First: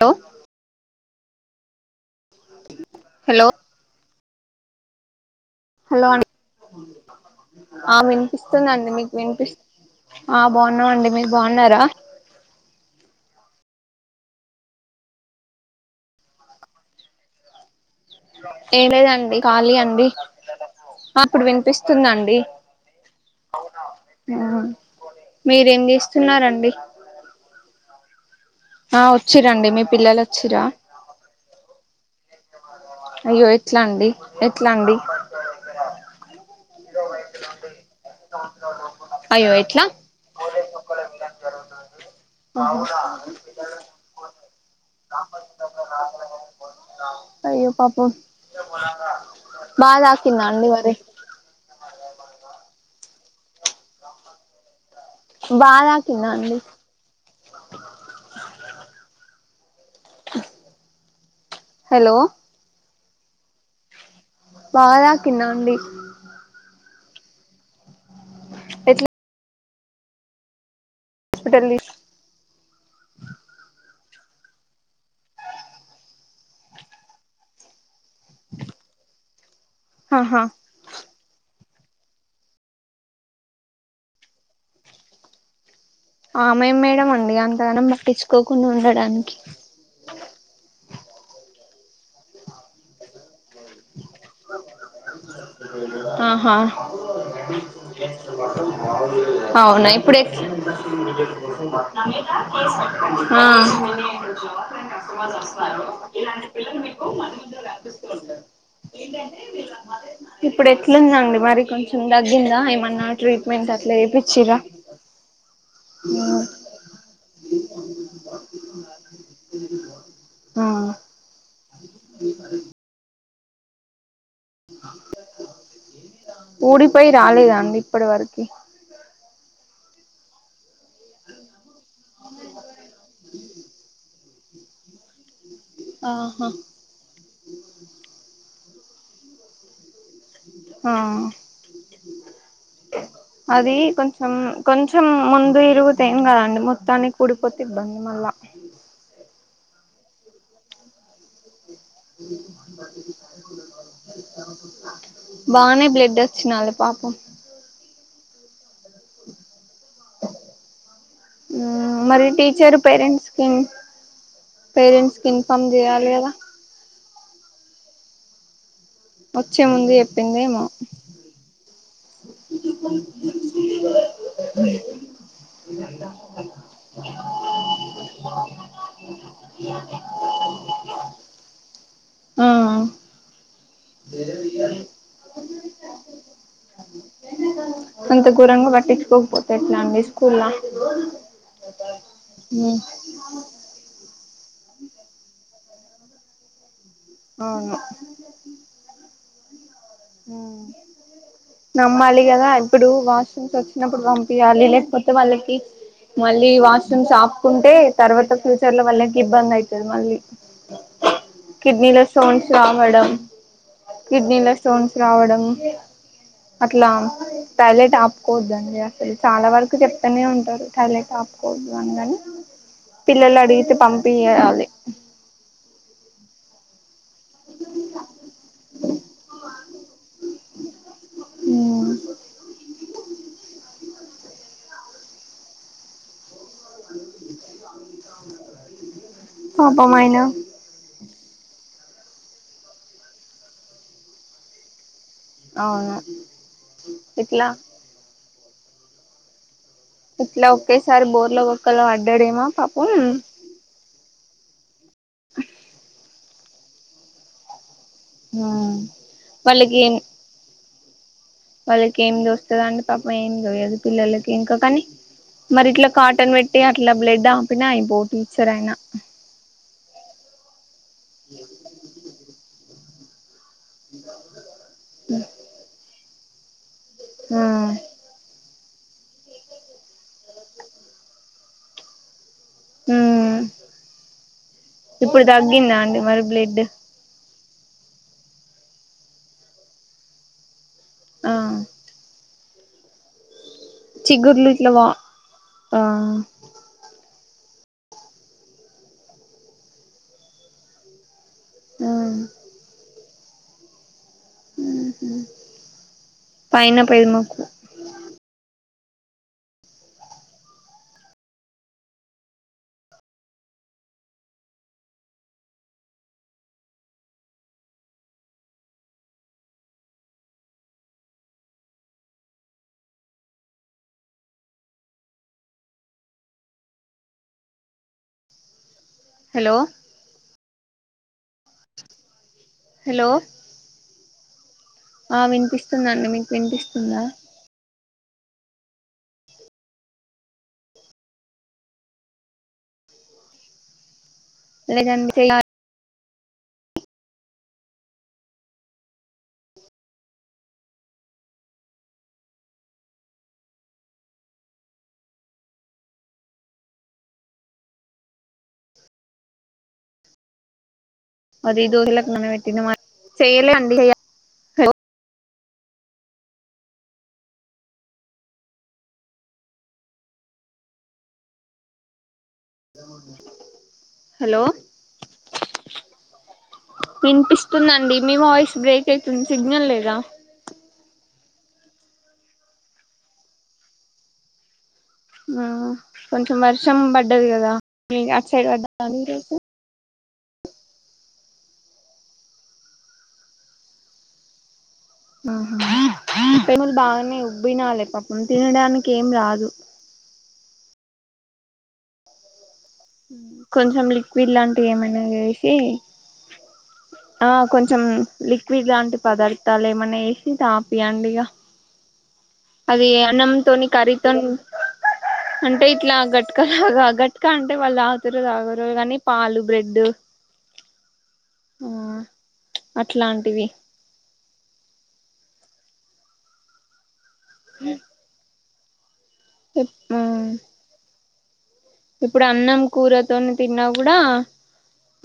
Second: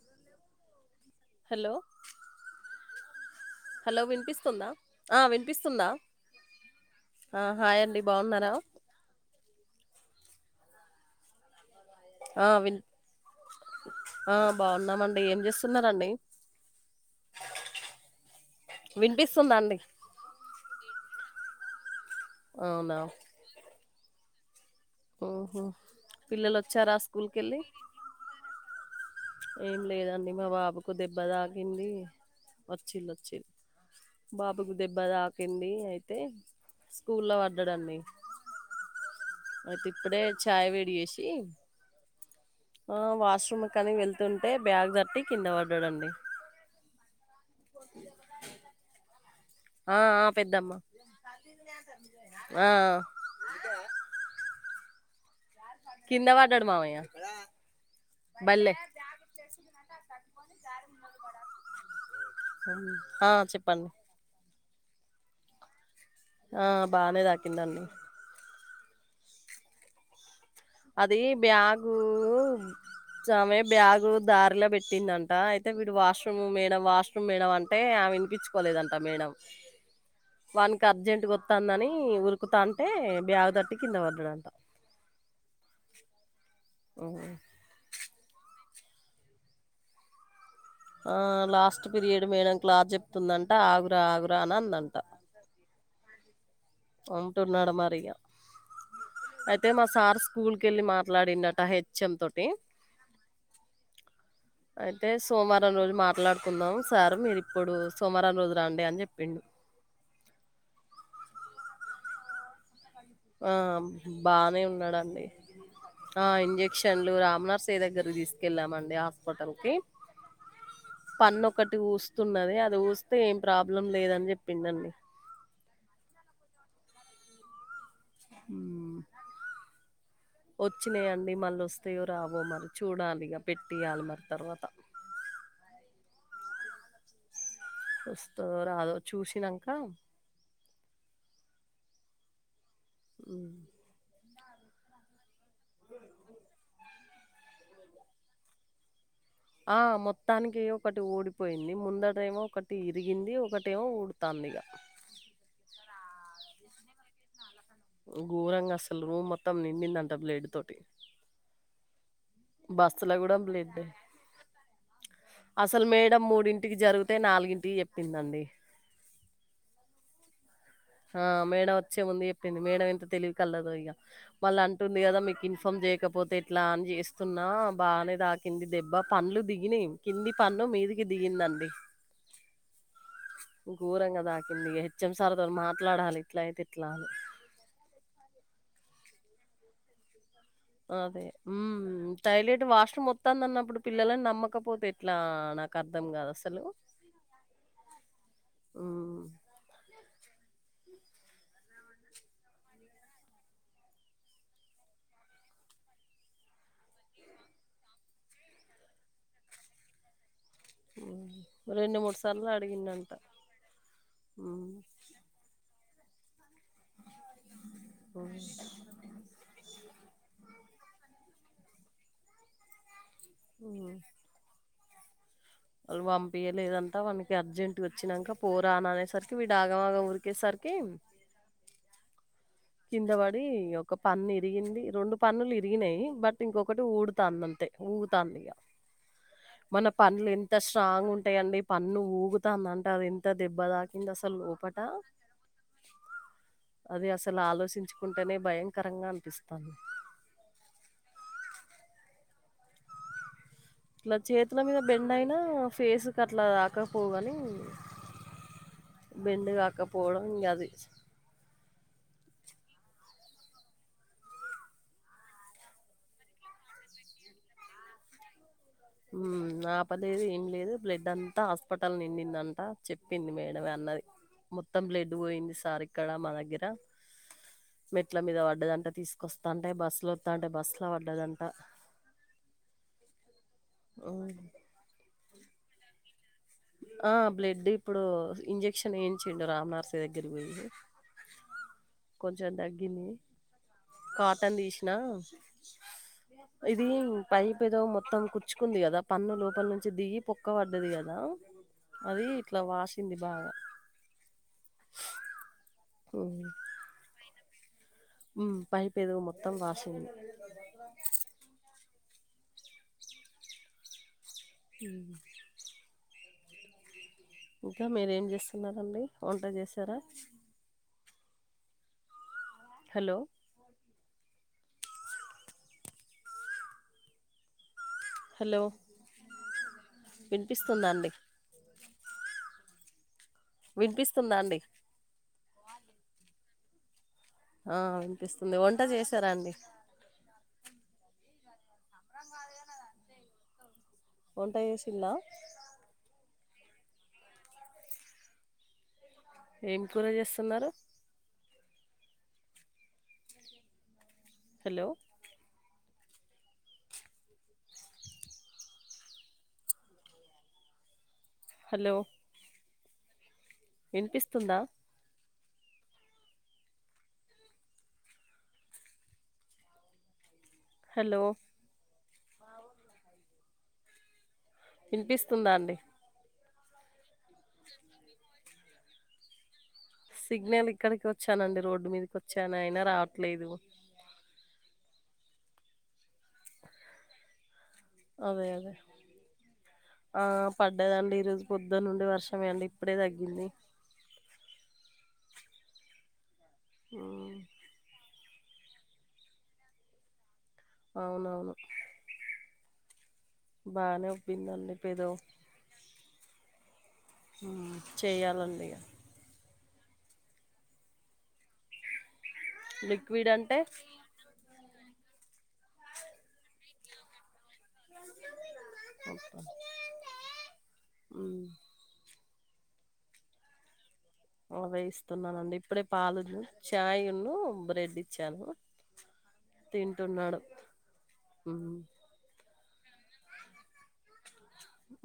To hello hello hello వినిపిస్తుందా ఆ వినిపిస్తుందా హలో అండి ఆ హాయ్ ఆ అండి బాగున్నారా వినిపిస్తుందండి మీకు వినిపిస్ ఆ బాగున్నామండి మీరు బాగున్నారా ఆ విన్ ఆ బాగున్నామండి ఏం చేస్తున్నరండి ఏం లేదండి ఖాళీ అండి ఆ ఇప్పుడు వినిపిస్ వస్తుందండి అవునా అవునా ఆ మీరేం చేస్తున్నారండి గుల్కెళ్ళి ఆ వచ్చర ఏం లేదండి మా బాబుకు దెబ్బ తాకింది వచ్చిళ్ళు అయ్యో వచ్చిళ్ళు ఎట్లా అండి ఎట్లా బాబుకు అండి దెబ్బ తాకింది అయితే స్కూలో పడ్డడు అండి అయ్యో ఎట్లా అయితే ఇప్పుడే చాయ్ వేడి చేసి ఆ వాష్రూమ్ కనీ వెళ్తుంటే బ్యాగ్ తట్టి కింద పడ్డడండి అయ్యో పాపం ఆ బాగ ఆ తాకింద అండి పెద్దమ్మ మరి ఆ బాగా తాకిందా కింద అండి పడ్డడు మావయ్య బల్లో హలో ఆ చెప్పండి బాగ తాకింద అండి ఆ బానే తాకిందండి ఎట్ల అది హాస్పిటల్ తీస్ బ్యాగు సామె బ్యాగు దారిలో పెట్టిందంట అయితే వీడు వాష్రూమ్ మేడ వాష్ మేడం అంటే ఆమె వినిపించుకోలేదంట మేడం ఆహా వానికి అర్జెంట్గా వత్తందని ఉరుకుతాంటే బ్యాగు తట్టి కింద పడ్డడంట [inaudible] ఆమెం మేడం అండి అంతగానం పట్టించుకోకుండా ఉండడానికి ఆ లాస్ట్ పీరియడ్ మేడం క్లాస్ చెప్తుందంట ఆగురా ఆగురా అని అందంట ఆహా అంటున్నాడు మరి ఇగ అవునా ఇప్పుడు స్కూల్కి ఎట్ల వెళ్ళి మాట్లాడిండట హెచ్ఎం తోటి ఆ అయితే సోమవారం రోజు మాట్లాడుకుందాం సార్ మీరు ఇప్పుడు సోమవారం రోజు రండి అని జెప్పిండు. ఇప్పుడు ఎట్లుందండి మరి కొంచెం తగ్గిందా ఏమన్నా ఆ ట్రీట్మెంట్ అట్లా చేపిచ్చిరా బానే ఉన్నడండి ఆ ఇంజె క్షన్లు రామనర్సియ దగ్గరకి తీసుకెళ్ళామండి హాస్పిటల్ కి ఆ పన్ను ఒకటి ఊస్తున్నది అది ఊస్తే ఏం ప్రాబ్లం లేదని చెప్ ఊడిపోయి రాలేదా అండి ఇప్పటి వరకి వచ్చినయిఅండి మళ్ళ వస్తేయో రావో మరి చూడాలిగా పెట్టియాలి మరి ఇగ తర్వాత ఆహా వస్తదొ రాదో చూసినాంక ఆ హ్మ్. అది కొంచాం అవును కొంచెం ముందు ఇరుగుతే ఏం కదండి మొత్తానికి ఉడిపోతే ఇబ్బంది మళ్ళ ఆ మొత్తానికి ఒకటి ఊడి పోయింది ముందటది ఏమో ఒకటి ఇరిగింది ఒకటేమో ఊడతాంది ఇగా బానే బ్లడ్ వచ్చినాల పాపం ఘోరంగా అసలు రూమ్ మొత్తం నిండిందంట బ్లడ్ తోటి ఆ మరి టీ బస్తల కూడా బ్లడ్డే పేరెంట్స్ కి ఇన్ఫార్మ్ అసలు చేయాలి మేడం కదా మూడింటికి జరిగితే నాలుగింటికి చెప్పిందండి వచ్చే ముందు చెప్పిందేమో ఆ మేడమ్ వచ్చే ముందు చెప్పింది మేడం ఎంత తెలివికల్లదో ఇంకా మళ్ళ అంటుంది కదా మీకు ఇన్ఫామ్ చేయకపోతే ఎట్లా అని చేస్తున్నా బాగనే దా కింది దెబ్బ పండ్లు దిగినయి కింది పన్ను మీదికి దిగిందండి ఆ ఘోరంగా ఐతే ఎట్లా అని అంత ఘోరంగ పట్టించుకోకపోతే ఎట్లాండి స్కూల్లా అదే ఉమ్ టైలట్ వాష్రూమ్ ఒత్త ఒత్తాందన్నప్పుడు పిల్లలని నమ్మకపోతే ఎట్లా నాకు అర్థం కాదు అసలు అవును ఆ హ నమ్మాలి కదా ఇప్పుడు వాష్రూమ్స్ వచ్చినప్పుడు పంపియ్యాలి లేకపోతే వాళ్ళకి మళ్ళీ వాష్రూమ్స్ ఆపుకుంటే తర్వాత ఫ్యూచర్లో వాళ్ళకి ఇబ్బంది అయితది మళ్ళీ రెండు కిడ్నీలో మూడు స్టోన్స్ సార్లు రావడం అడిగిండంట కిడ్నీలో స్టోన్స్ రావడం అట్లా టైలెట్ ఆపుకోవద్దండి అసలు చాలా వరకు చెప్తనే ఉంటరు టాయిలెట్ ఆపుకోవద్దు అని గాని పిల్లలడిగితే పంపియ్యాలి వాళ్ళు పంపియ్యలేదంటా వానికి అర్జెంట్గ వచ్చినంకా పోరా అని అనేసరికి వీడు ఆగమాగం ఉరికేసరికి జా ఆ కింద పడి ఒక పన్ను ఇరిగింది రెండు పన్నులు ఇరిగినయి బట్ ఇంకొకటి ఊడు తాందంతే ఊగుతాందిగా మన పాపం ఆయన పండ్లు ఎంత ఎంత స్ట్రాంగ్ ఉంటయండి పన్ను ఊగుతాందంటే అది ఎంత దెబ్బ తాకింది అసలు లోపట అవును ఇట్లా చించుకుంటేనే భయంకరంగా అనిపిస్తాంది ఇట్ల ఒకేసారి బోర్ల బొక్కల పడ్డడేమో పాపం ఇట్ల చేతుల మీద బెండ్ అయినా ఫేస్కట్లా తాకకపోవు గాని హ్మ్ బెండు కాకపోవడం ఇంగది వాళ్లకేం తోస్తదండి పాపం ఏమి తోయదు పిల్లలకి ఇంకా కానీ మరి ఇట్ల కాటన్ పెట్టి అట్ల బ్లడ్ ఆపిన అయిపోవు టీచర్ ఆయిన ఆపలేదు ఏం లేదు బ్లడ్ అంతా హాస్పటల్ నిండిందంట చెప్పింది మేడమే అన్నది మొత్తం బ్లడ్ పోయింది సార్ ఇక్కడ మా దగ్గర ఆ మెట్ల మీద పడ్డదంట తీసుకొస్తంటే బస్సుల వస్తాంటే బస్సులో వడ్డదంట ఉమ్ ఆ ఇప్పుడు తగ్గిందా అండి మరి బ్లడ్ ఆ బ్లడ్ ఇప్పుడు ఇంజక్షన్ ఏయించిండు రామనర్సయ్య దగ్గరకి పోయి ఆ కొంచెం తగ్గింది చిగుర్లు కాటన్ ఇట్లా వా తీసినా ఆ ఇది పైప్ ఏదో మొత్తం కుచ్చుకుంది కదా పన్ను లోపల నుంచి దిగి పొక్క పడ్డది కదా అది ఇట్ల వాసింది బాగా ఆహా మ్మ్ [unintelligible] కు మ్మ్ పైపు ఎదుగు మొత్తం వాసంది మ్మ్ ఇంక మీరేం చేస్తున్నారండి వంట చేసారా హలో హలో హలో వినిపిస్తుందా అండి హలో వినిపిస్తుందా అండి ఆ వినిపిస్తుందండి మీకు వినిపిస్తుందా ఆ వినిపిస్తుంది వంట చేశారా అండి వంట చేసిందా లేదండి చెయ్యాలి ఏం కూర చేస్తున్నారు హలో అదే హలో! [unintelligible] మా చేయలే అండి వినిపిస్తుందా హలో హలో వినిపిస్తుందా అండి వినిపిస్తుందండి మీ వాయిస్ బ్రేక్ అయితుంది సిగ్నల్ లేదా సిగ్నల్ ఇక్కడికి వచ్చానండి రోడ్డు మీదకి వచ్చాను అయినా రావట్లేదు ఆ కొంచెం వర్షం పడ్డది కదా మీ అట్ అదే సైడ్ పడ్ అదే. ఈ రోజు ఆ పడ్డదండి ఈ రోజు పొద్దున్నుండి వర్షమే అండి ఇప్పుడే తగ్గింది ఆ [inaudible] బాగానే హ్మ్. ఉబ్బినా [inaudible] లేకపోతే తినడానికి ఏం రాదు అవునవును కొంచెం బానే లిక్విడ్ లాంటివి ఒప్పిందండి ఏమన్న ఏదో చేసి ఆ కొంచెం చేయాలండి లిక్విడ్ ఇగ లాంటి పదార్థాలు ఏమన్నా వేసి తాపియండి ఇగా అది లిక్విడ్ అంటే అన్నంతోని కర్రీతో అంటే ఇట్లా గట్టుకలాగాగట్ క అంటే వాళ్ళ ఆకలి తాగరు కానీ పాలు, బ్రెడ్ మ్మ్ ఆ అట్లాంటివి ఆ వేయిస్తున్నానండి ఇప్పుడే పాలు, ఛాయ్ ను బ్రెడ్ ఇ చ్చాను తింటున్నాడు మ్మ్ ఇప్పుడు అన్నం కూర తోని తిన్నా కూడా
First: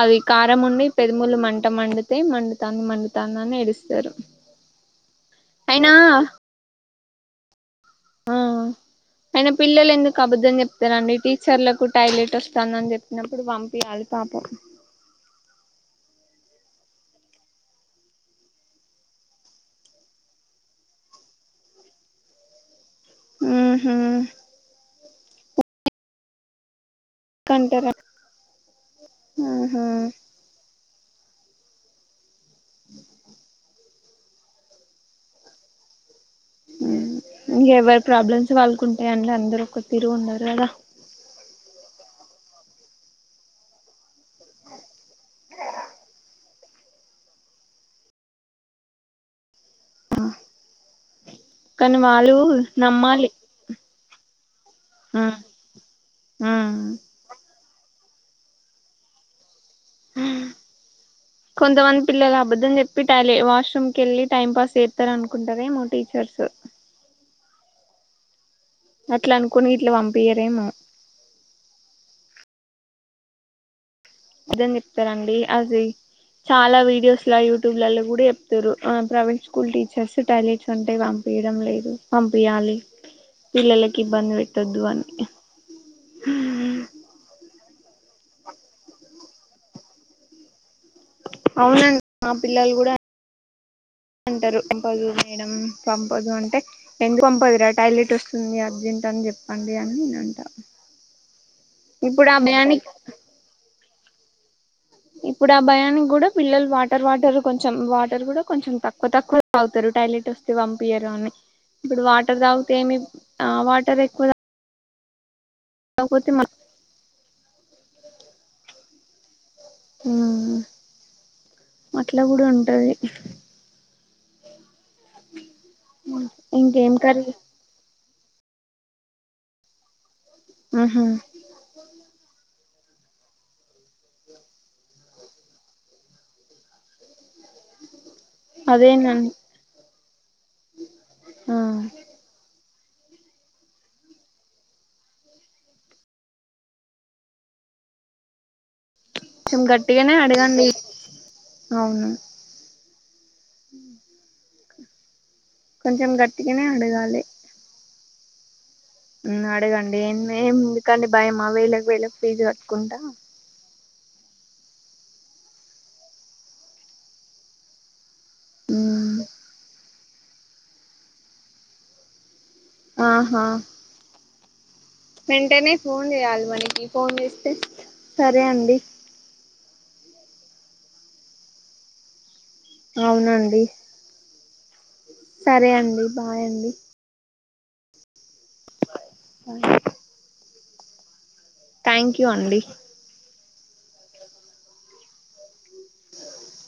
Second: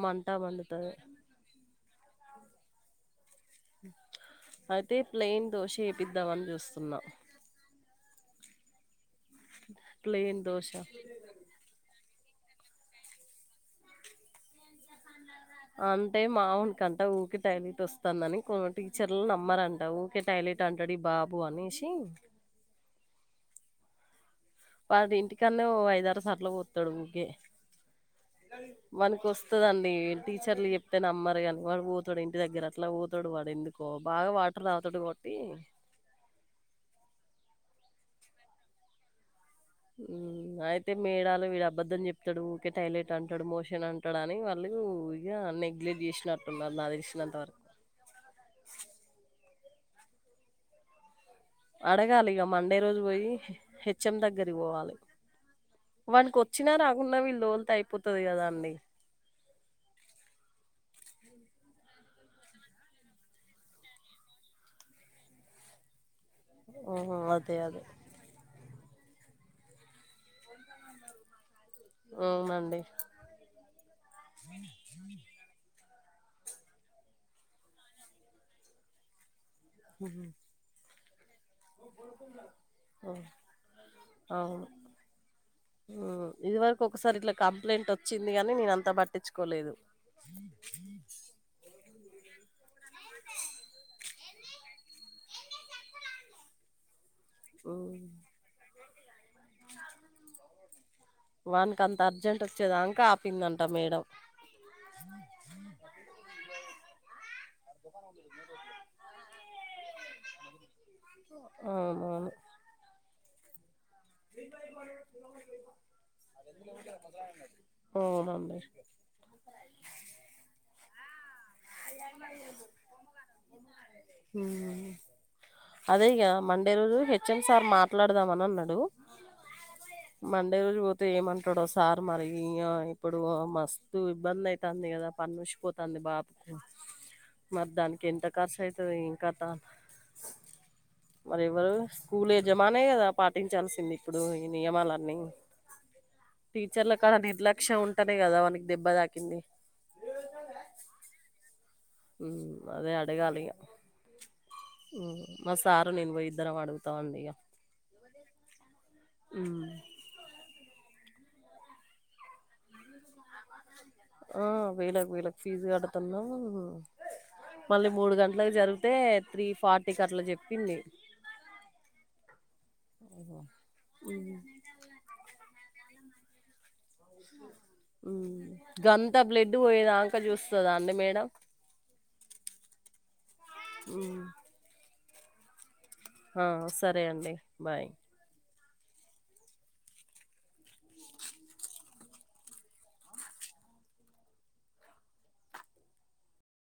అది మంట కారం ఉండి మండుతది పెదముల్ మంట టా మండితే మండుతాంది మండుతంది అని ఏడుస్తారు అయితే ప్లెయిన్ దోశ అయినా వేపిద్దామని చూస్తున్నా ఆ అయిన పిల్లలు ఎందుకు ప్లెయిన్ అబద్ధం దోశ చెప్తారు ఆమెకి చెర్లకు టాయిలెట్ వస్తుందని చెప్పినప్పుడు పంపియ్యాలి పాపం అంటే మావన్కంట ఊర్కే టాయిలెట్ వస్తాందని కొ టీచర్లు నమ్మరంట ఊకె టాయిలెట్ ట్టంటడు ఈ బాబు అనేసి మ్మ్ హ్మ్ వాడు ఇంటికనే ఓ ఐదు ఆరుసార్లు పోస్తాడు ఓకే కంటార వనుకోస్తదండి ఆహా టీచర్లు చెప్తే నమ్మరు కానుక ఊతాడు ఇంటి దగ్గర అట్లా ఊతాడు వాడు ఎందుకో బాగా వాడు ల తోటి కొట్టి ఇంగా ఎవరి ప్రాబ్లమ్స్ వాళ్ల కి ఉంటాయిండి అందరు ఒక తీరు ఉ ఉండరు కదా ఆయితే తే మేడాలు వీడు అబద్ధం చెప్తాడు ఊకే టాయిలెట్ అంటాడు మోషన్ అంటాడు అని వాళ్ళు నెగ్లెట్ చేసినారు గట్ల ఉన్నరు నాకు తెలిసినంతవరకు ఆ అడగాలి ఇగ మండే రోజు నమ్మాలి పోయి హెచ్ఎం దగ్గరికి పోవాలి వాకి వచ్చినా రాకుండా వీళ్ళు తోలుతే అయిపోతుంది కదా అండి ఉ కొంతమంది పిల్లలు అబద్ద్దంని చెప్పి టాయి వాష్రూమ్ కెల్లి టైం పాస్ చేస్తారు అనుకుంటారే మా టీచర్స్ ఉహు అదే అదే అట్లానుకుని ఇట్లా పంపియారేమో అవునండి నిజం చెప్తారండి అది చాలా వీడియోస్ లో యూట్యూబ్లలో కూడా చెప్తారు ప్రైవేట్ స్కూల్ టీచర్స్ టాయిలెట్స్ ఉంటాయి వాం పంపియడం లేదు పంపియాలి హ్మ్. పిల్లలకి ఇబ్బంది పెట్టొద్దు అని ఇది వరకు ఒకసారి ఇట్లా కంప్లైంట్ వచ్చింది గానీ నేన అంత పట్టించుకోలేదు ఉ హు అవునండి మా పిల్లలు కూడా అంటారు పంపదు మేడం పంపదు అంటే ఎందుకు పంపదురా టైలెట్ వస్తుంది అర్జెంట్ అని చెప్పండి అని నేను అంటా వాకి అంత ఇప్పుడు ఆ అర్జెంట్ వచ్చేద భయానికి కా ఆపిందంట మేడం ఇప్పుడు ఆ భయానికి కూడా పిల్లలు వాటి వార్ వాటర్ కొంచెం వాటర్ కూడా కొంచెం తక్కువ తక్కువ అవుతారు టాయిలెట్ వస్తే పంపియారు అని ఇప్పుడు అవునవును వాటర్ తాగితేమి ఆ వాటర్ ఎక్కువ తాగకపోతే మ అవునండి ఆ అట్లా కూడా ఉంటది ఆ అదే ఇగ మండే ఇంకేం రోజు కర్రీ హెచ్ఎం సార్ మాట్లాడదాం అని అన్నాడు మండే రోజు ఆహా పోతే ఏమంట అక్కడో సార్ మరి ఇప్పుడు మస్తు ఇబ్బంది అవుతుంది కదా పన్ను ఊచిపోతుంది బబు మరి దానికి ఎంత ఖర్చు అవుతుంది ఇంక అదేనండి దానికి మరి ఆ ఎవరు స్కూల్ యజమానే కదా పాటించాల్సింది ఇప్పుడు ఈ నియమాలన్ని టీచర్ల కడ నిర్లక్ష్యం ఉంటనే కదా వానికి దెబ్బ తాకింది కొంచెం గట్టిగానే అడగండి అవును అదే అడగాలి ఈగ మా సారు కొంచెం నేను ఇద్దరం గట్టిగానే అడుగుతాం అడగాలి ఇగ అడగండి ఏ ఎందుకండి భయమా వేళకి వేళకి ఫీజు కట్టుకుంటా ఆ వేల వేలకి ఫీజు కడుతున్నామ్ మళ్ళీ మూడు గంటలలకు జరిగితే ఉమ్ త్రీ ఫార్టీకి అట్లా చెప్పింది ఉ ఓహో ఊ వెంటనే ఫోన్ చేయాలి మనకి ఫోన్ చేస్తే సరే అండి అంత బ్లెడ్ పోయేదాంక చూస్తుందా అండి మేడం అవునండి ఉమ్. సరే అండి బాయ్ ఆ అండి సరే అండి బాయ్ ఆ థ్యాంక్ యూ అండి అ